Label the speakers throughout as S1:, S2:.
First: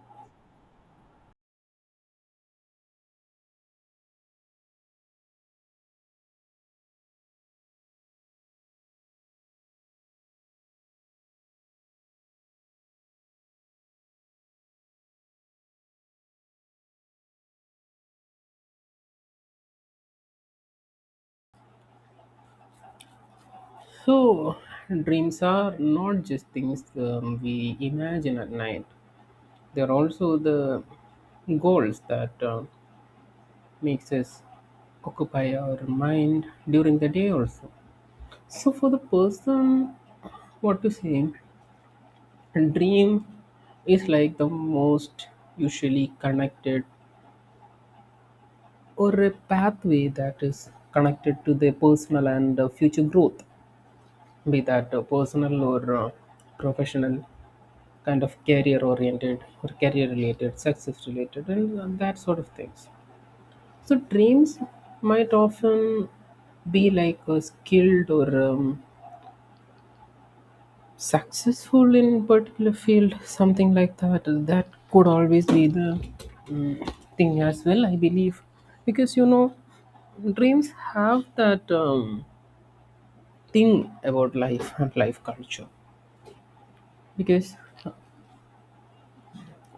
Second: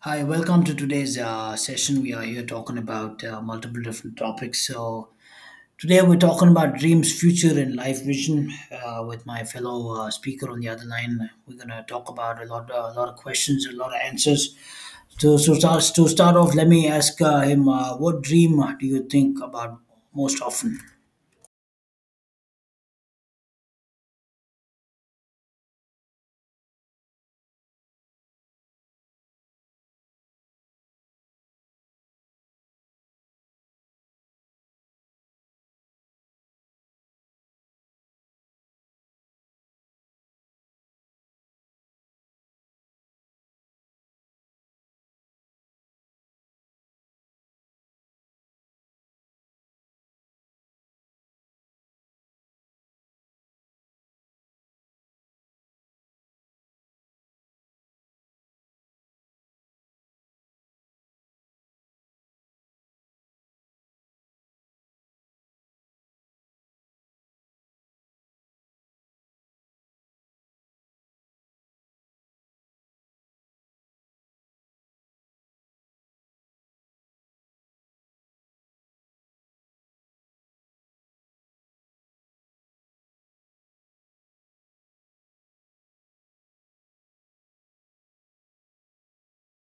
S1: Hi, welcome to today's session. We are here talking about multiple different topics. So, today we're talking about dreams, future, and life vision with my fellow speaker on the other line. We're going to talk about a lot, a lot of questions, a lot of answers. So, to start off, let me ask him what dream do you think about most often?
S2: So, dreams are not just things we imagine at night. They're also the goals that makes us occupy our mind during the day also. So, for the person, what to say, dream is like the most usually connected or a pathway that is connected to their personal and future growth, be that personal or professional kind of career oriented or career related, success related, and that sort of things. So, dreams might often be like a skilled or successful in particular field, something like that. That could always be the um, thing as well, I believe, because you know, dreams have that thing about life and life culture because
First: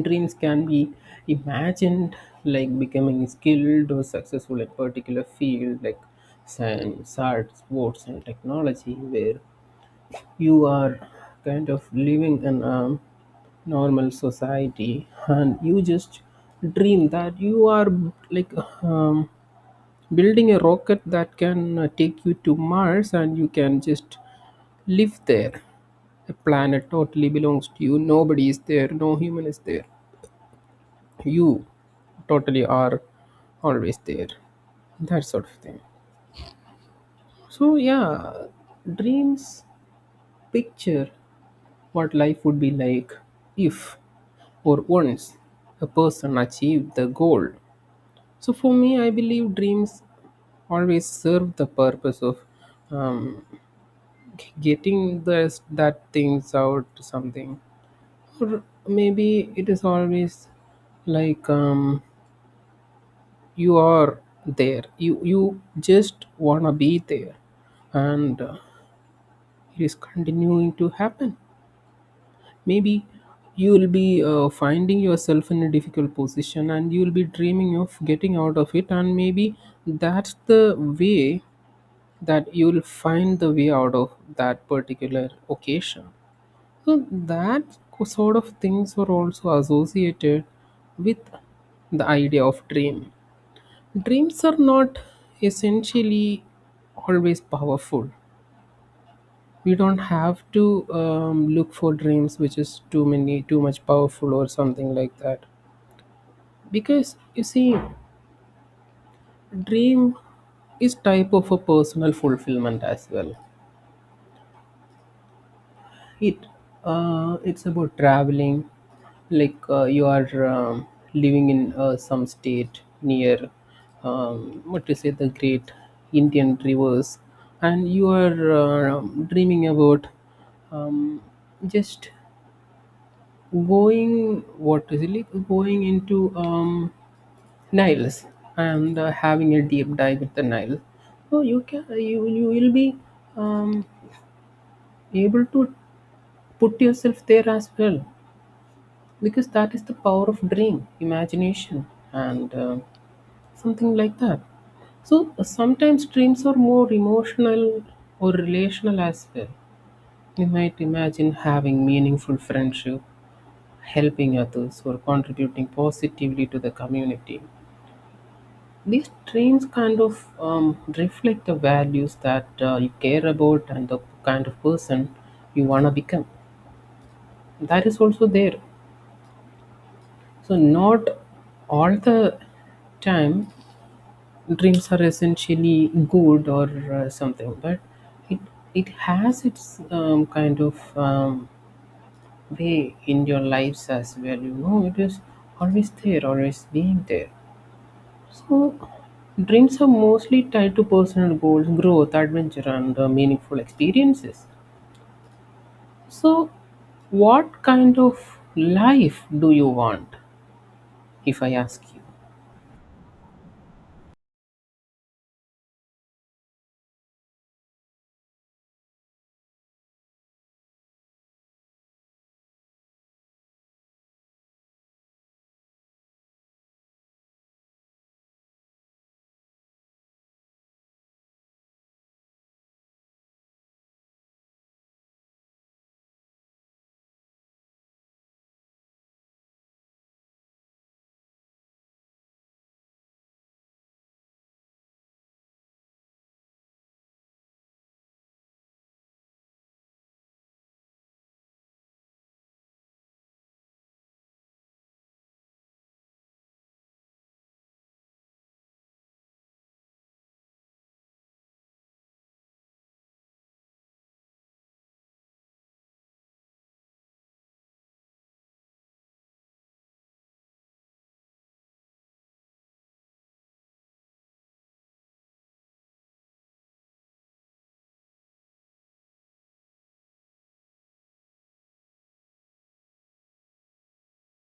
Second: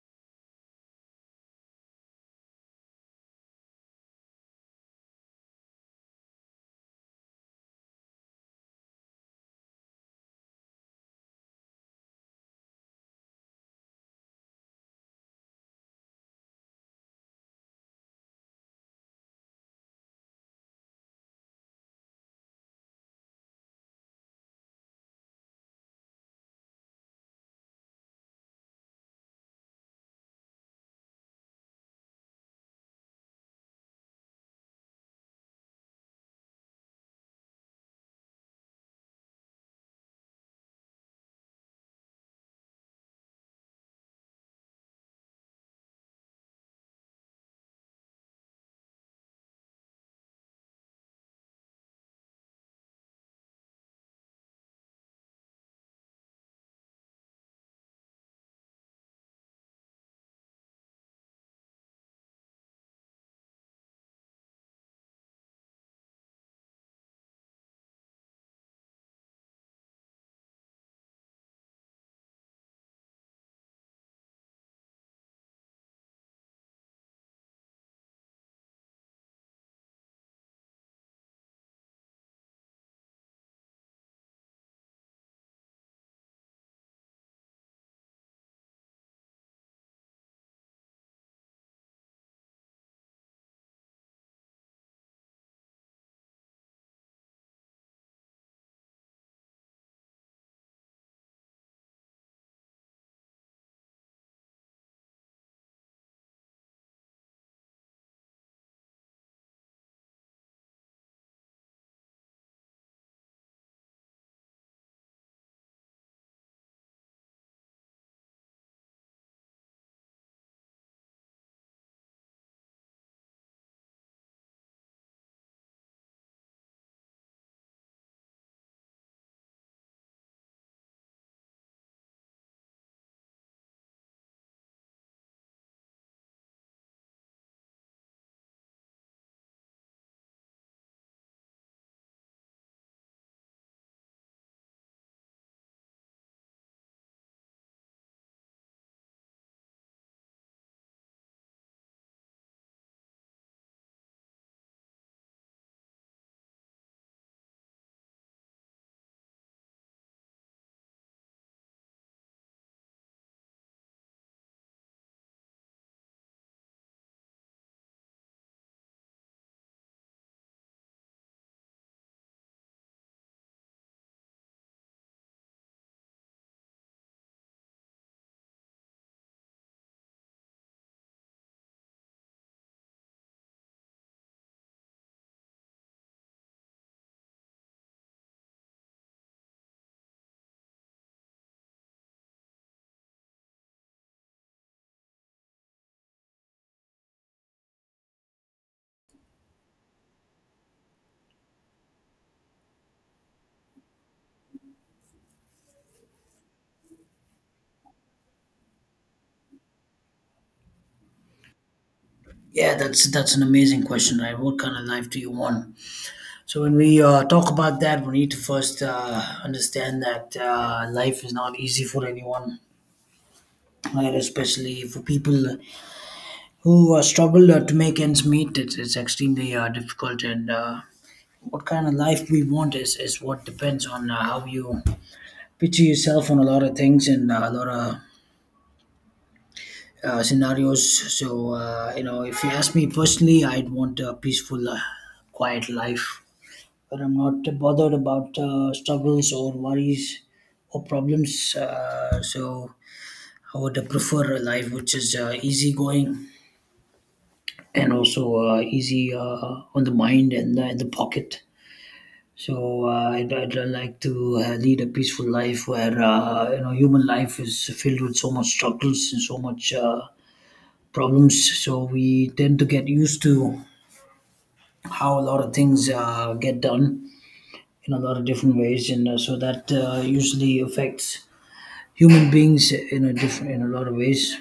S2: dreams can be imagined like becoming skilled or successful in particular field like science, art, sports, and technology, where you are kind of living in a normal society and you just dream that you are like um, building a rocket that can take you to Mars and you can just live there. The planet totally belongs to you. Nobody is there. No human is there, you totally are always there, that sort of thing. So, yeah, dreams picture what life would be like if or once a person achieved the goal. So for me, I believe dreams always serve the purpose of um, getting this, that things out to something, or maybe it is always like you are there, you just wanna be there, and it is continuing to happen. Maybe you will be finding yourself in a difficult position and you will be dreaming of getting out of it, and maybe that's the way that you will find the way out of that particular occasion. So that sort of things are also associated with the idea of dream. Dreams are not essentially always powerful. We don't have to look for dreams which is too many too much powerful or something like that, because you see, dream is type of a personal fulfillment as well. It it's about traveling, like you are living in some state near what to say the great Indian rivers, and you are dreaming about um, just going, what is it like going into Niles and having a deep dive with the Nile. So you can, you will be um, able to put yourself there as well, because that is the power of dream imagination and something like that. So sometimes dreams are more emotional or relational as well. You might imagine having meaningful friendship, helping others, or contributing positively to the community. These dreams kind of reflect the values that you care about and the kind of person you want to become. That is also there. So not all the time dreams are essentially good or something, but it it has its kind of way in your lives as well, you know. It is always there, always being there. So dreams are mostly tied to personal goals, growth, adventure, and meaningful experiences. So what kind of life do you want, if I ask you?
S1: Yeah, that's an amazing question, right? What kind of life do you want? So when we talk about that, we need to first understand that life is not easy for anyone, right? Especially for people who struggle to make ends meet. It's extremely difficult, and what kind of life we want is what depends on how you picture yourself on a lot of things and a lot of scenarios. So you know, if you ask me personally, I'd want a peaceful, quiet life where I'm not bothered about struggles or worries or problems. So I would prefer a life which is easygoing and also easy on the mind and in the pocket. So I'd like to lead a peaceful life where you know, human life is filled with so much struggles and so much problems. So we tend to get used to how a lot of things get done in a lot of different ways, and so that usually affects human beings in a different in a lot of ways,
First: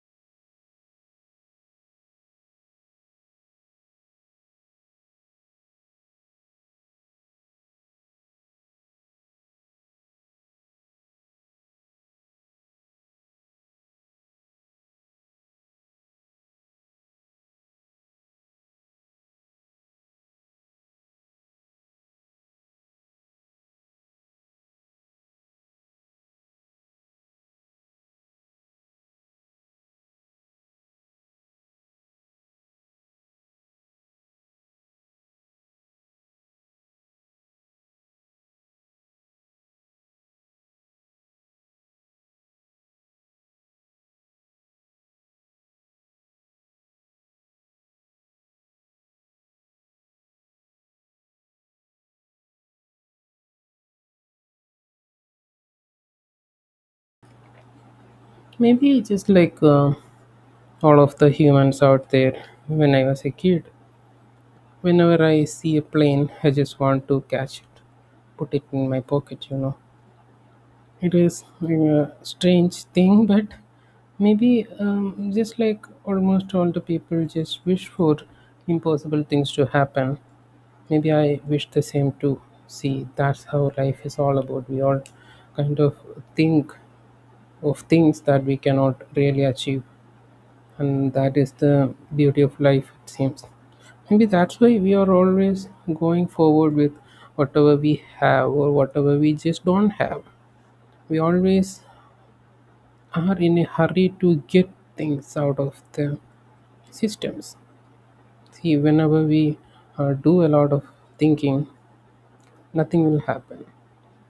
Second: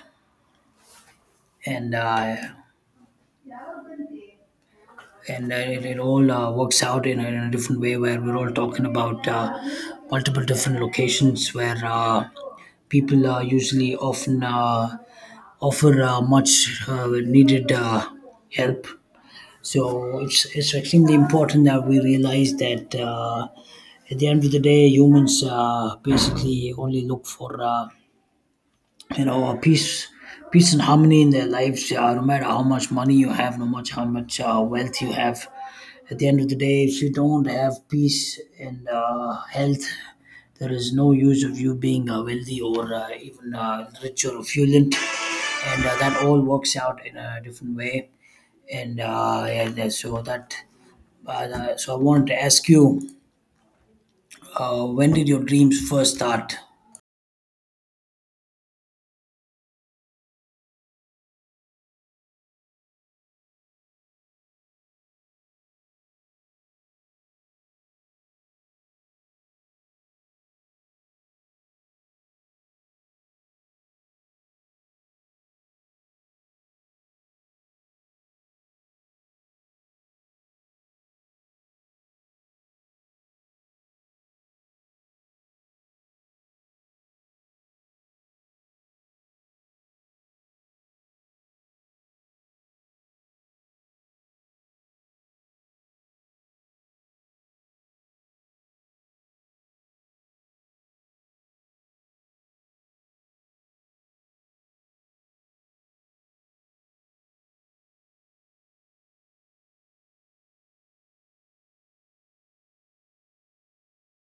S1: and uh, and it all works out in a different way where we're all talking about multiple different locations where people usually often offer much needed help. So it's extremely important that we realize that. At the end of the day, humans basically only look for you know, a peace and harmony in their lives no matter how much money you have, no much how much wealth you have. At the end of the day, if you don't have peace and health, there is no use of you being wealthy or even rich or affluent, and that all works out in a different way. And uh, yeah, that- so that uh, so I wanted to ask you, when did your dreams first start?
S2: Maybe just like all of the humans out there, when I was a kid, whenever I see a plane, I just want to catch it, put it in my pocket, you know. It is like a strange thing, but maybe just like almost all the people just wish for impossible things to happen. Maybe I wish the same too. See, that's how life is all about. We all kind of think of things that we cannot really achieve, and that is the beauty of life, it seems. Maybe that's why we are always going forward with whatever we have or whatever we just don't have. We always are in a hurry to get things out of the systems. See, whenever we do a lot of thinking, nothing will happen,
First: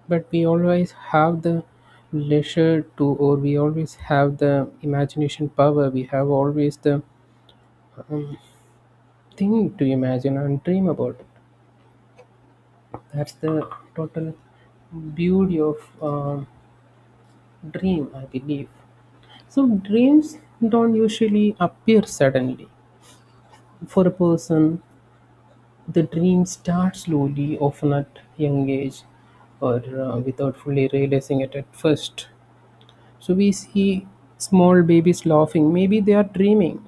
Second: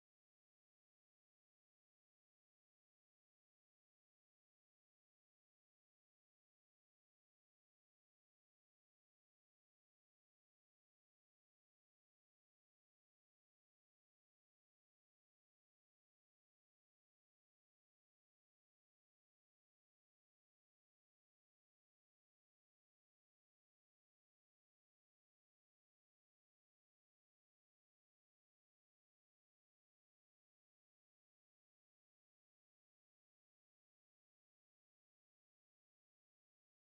S2: but we always have the leisure to, or we always have the imagination power, we have always the um, thing to imagine and dream about. That's the total beauty of dream, I believe. So dreams don't usually appear suddenly. For a person, the dream starts slowly, often at young age, or without fully realizing it at first. So we see small babies laughing. Maybe they are dreaming.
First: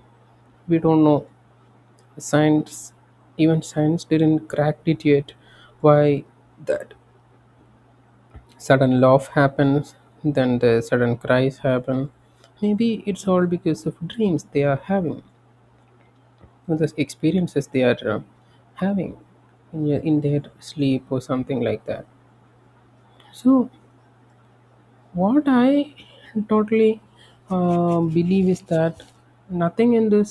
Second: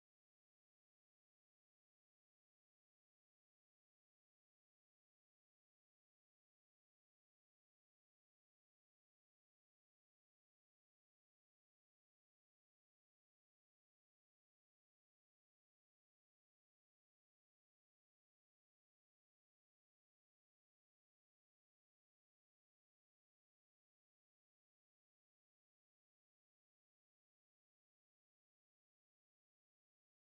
S2: We don't know. Science, even science, didn't crack it yet. Why that sudden laugh happens, then the sudden cries happen? Maybe it's all because of dreams they are having or the experiences they are having in their sleep or something like that. So what I totally believe is that nothing in this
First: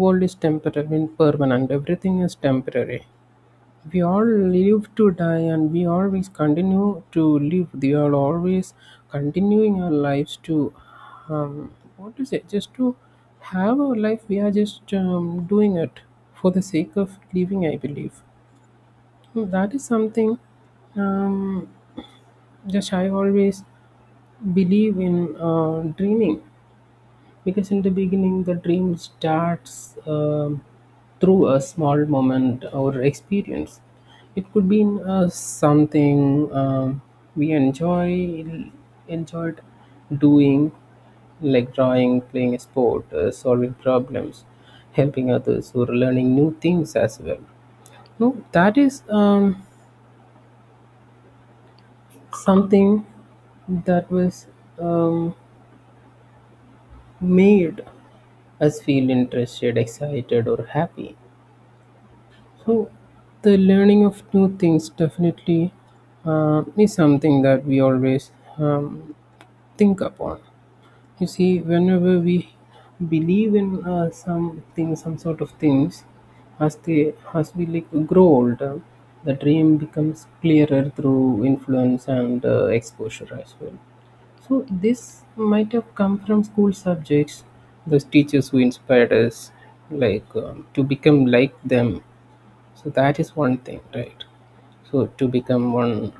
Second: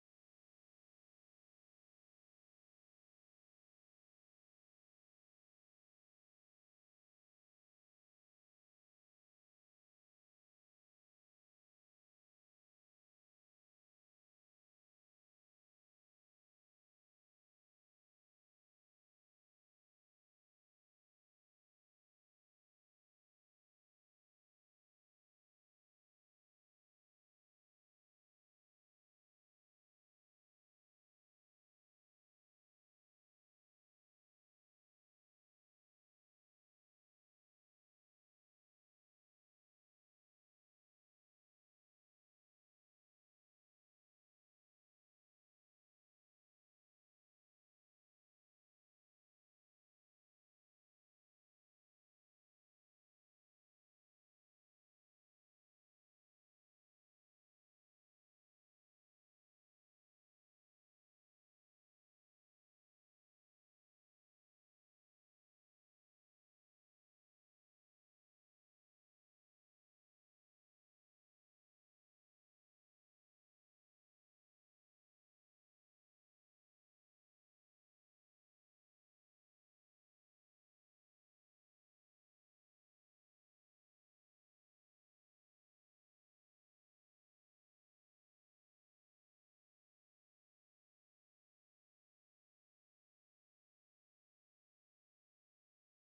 S2: world is temporary, I mean permanent, everything is temporary. We all live to die and we always continue to live. We are always continuing our lives to, um, what to say, just to have our life. We are just doing it for the sake of living, I believe. Hmm. That is something, um, just I always believe in dreaming. Because in the beginning, the dream starts through a small moment or experience. It could be in, something we enjoyed doing, like drawing, playing a sport, solving problems, helping others, or learning new things as well. No, that is something that was um, made us feel interested, excited, or happy. So, the learning of new things definitely is something that we always um, think upon. You see, whenever we believe in some things, some sort of things, as we like grow older, the dream becomes clearer through influence and exposure as well. So this might have come from school subjects, those teachers who inspired us, like to become like them. So that is one thing, right? So to become one,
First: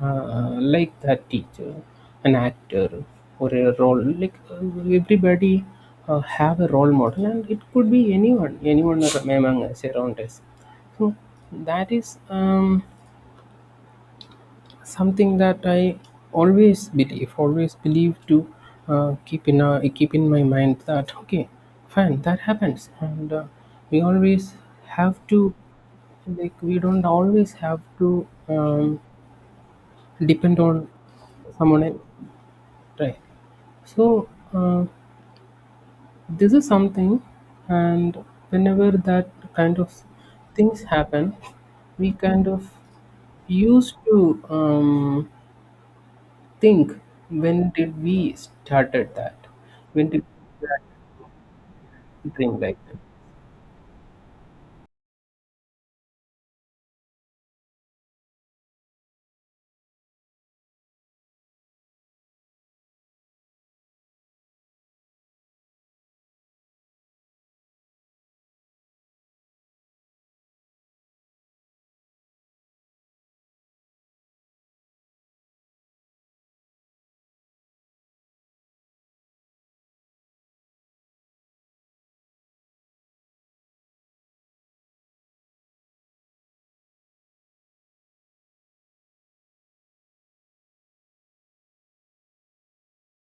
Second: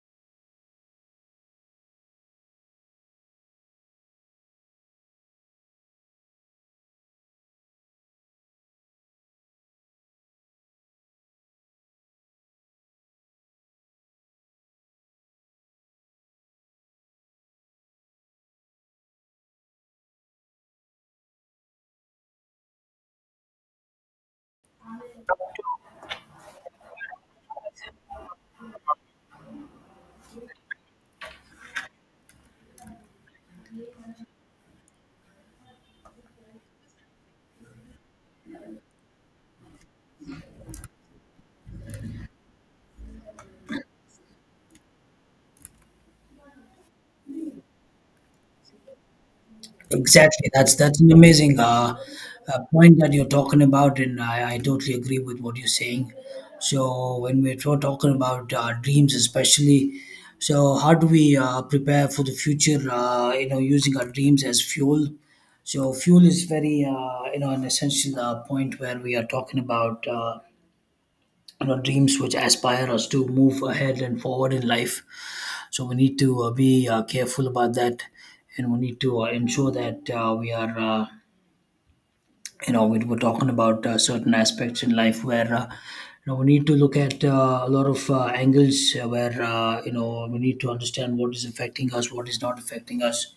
S2: like that teacher, an actor, or a role, like everybody have a role model, and it could be anyone, among us, around us. So that is something that I always believe to keep in my mind that, okay, fine, that happens. And we always have to, like, we don't always have to depend on someone else, right? So uh, this is something. And whenever that kind of things happen, we kind of used to think, when did we started that, when did
S1: Exactly. That's
S2: that
S1: that's an amazing
S2: dream like that?
S1: point that you're talking about, and I totally agree with what you're saying. So when we're talking about dreams, especially, so how do we prepare for the future you know, using our dreams as fuel? So fuel is very you know, an essential point where we are talking about. You know, dreams which aspire us to move ahead and forward in life. So we need to be careful about that, and we need to ensure that we are, you know, we're talking about certain aspects in life where. You know, we need to look at a lot of angles where you know, we need to understand what is affecting us, what is not affecting us,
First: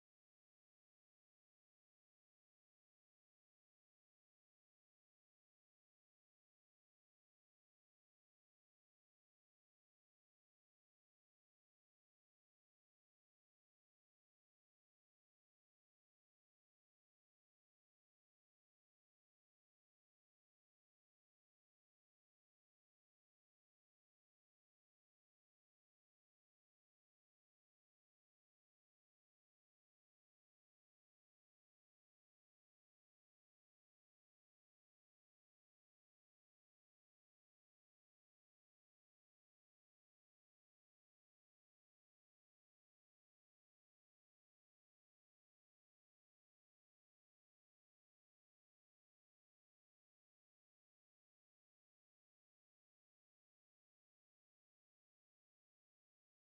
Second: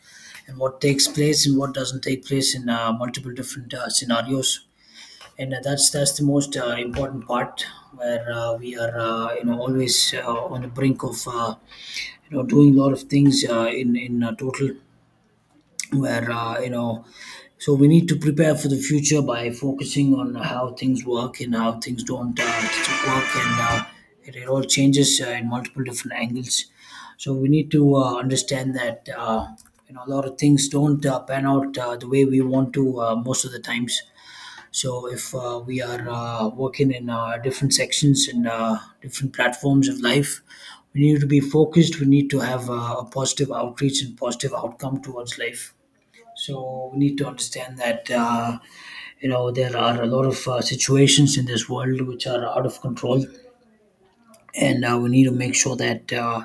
S1: and what takes place and what doesn't take place in multiple different scenarios, and that's the most important part where we are you know, always on the brink of you know, doing a lot of things in total where you know, so we need to prepare for the future by focusing on how things work and how things don't work, and it all changes in multiple different angles. So we need to understand that you know, a lot of things don't pan out the way we want to most of the times. So if we are working in different sections and different platforms of life, we need to be focused. We need to have a positive outreach and positive outcome towards life. So we need to understand that you know, there are a lot of situations in this world which are out of control, and we need to make sure that.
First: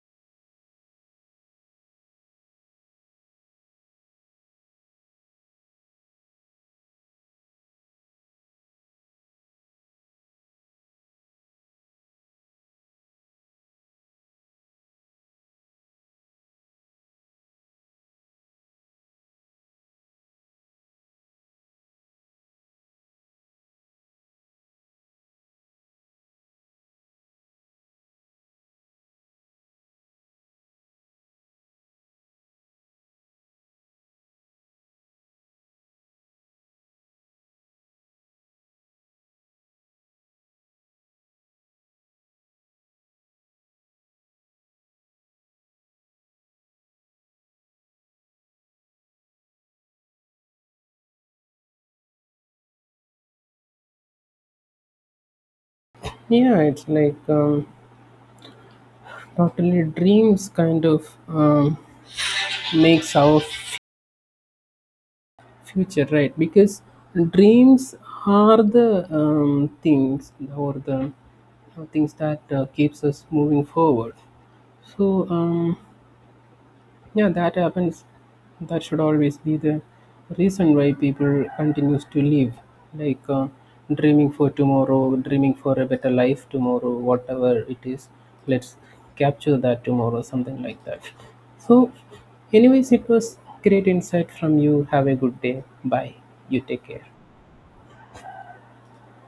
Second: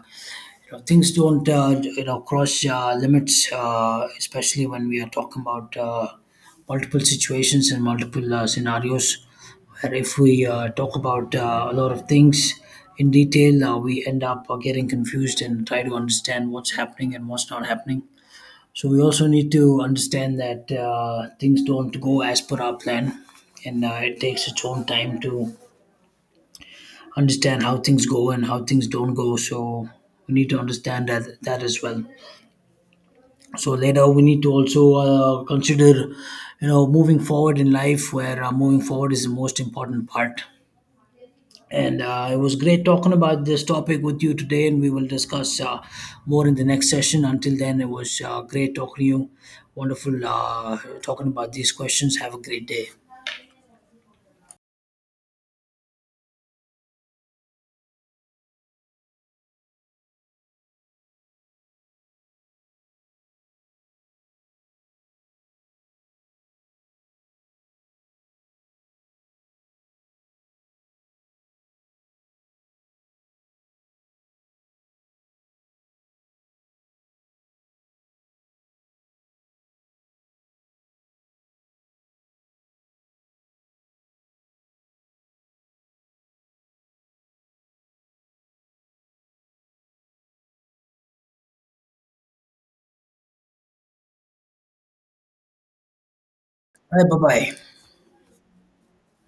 S1: You know, things don't you know, cross limits, especially when we are talking about multiple situations and multiple scenarios. Where if we talk about a lot of things in detail, we end up getting confused and try to understand what's happening and what's not happening. So we also need to understand that things don't go as per our plan, and it takes its own time to understand how things go and how things don't go. So we need to understand that as well. So later we need to also consider, you know, moving forward in life, where moving forward is the most important part, and it was great talking about this topic with you today, and we will discuss more in the next session. Until then, it was great talking to you. Wonderful talking about these questions. Have a great day.
S2: Yeah, it's like totally dreams kind of makes our future, right? Because dreams are the things, or the things that keeps us moving forward. So. Yeah, that happens. That should always be the reason why people continues to live, like dreaming for tomorrow, dreaming for a better life tomorrow, whatever it is. Let's capture that tomorrow, something like that. So, anyways, it was great insight from you. Have a good day. Bye. You take
S1: Bye
S2: care.
S1: bye.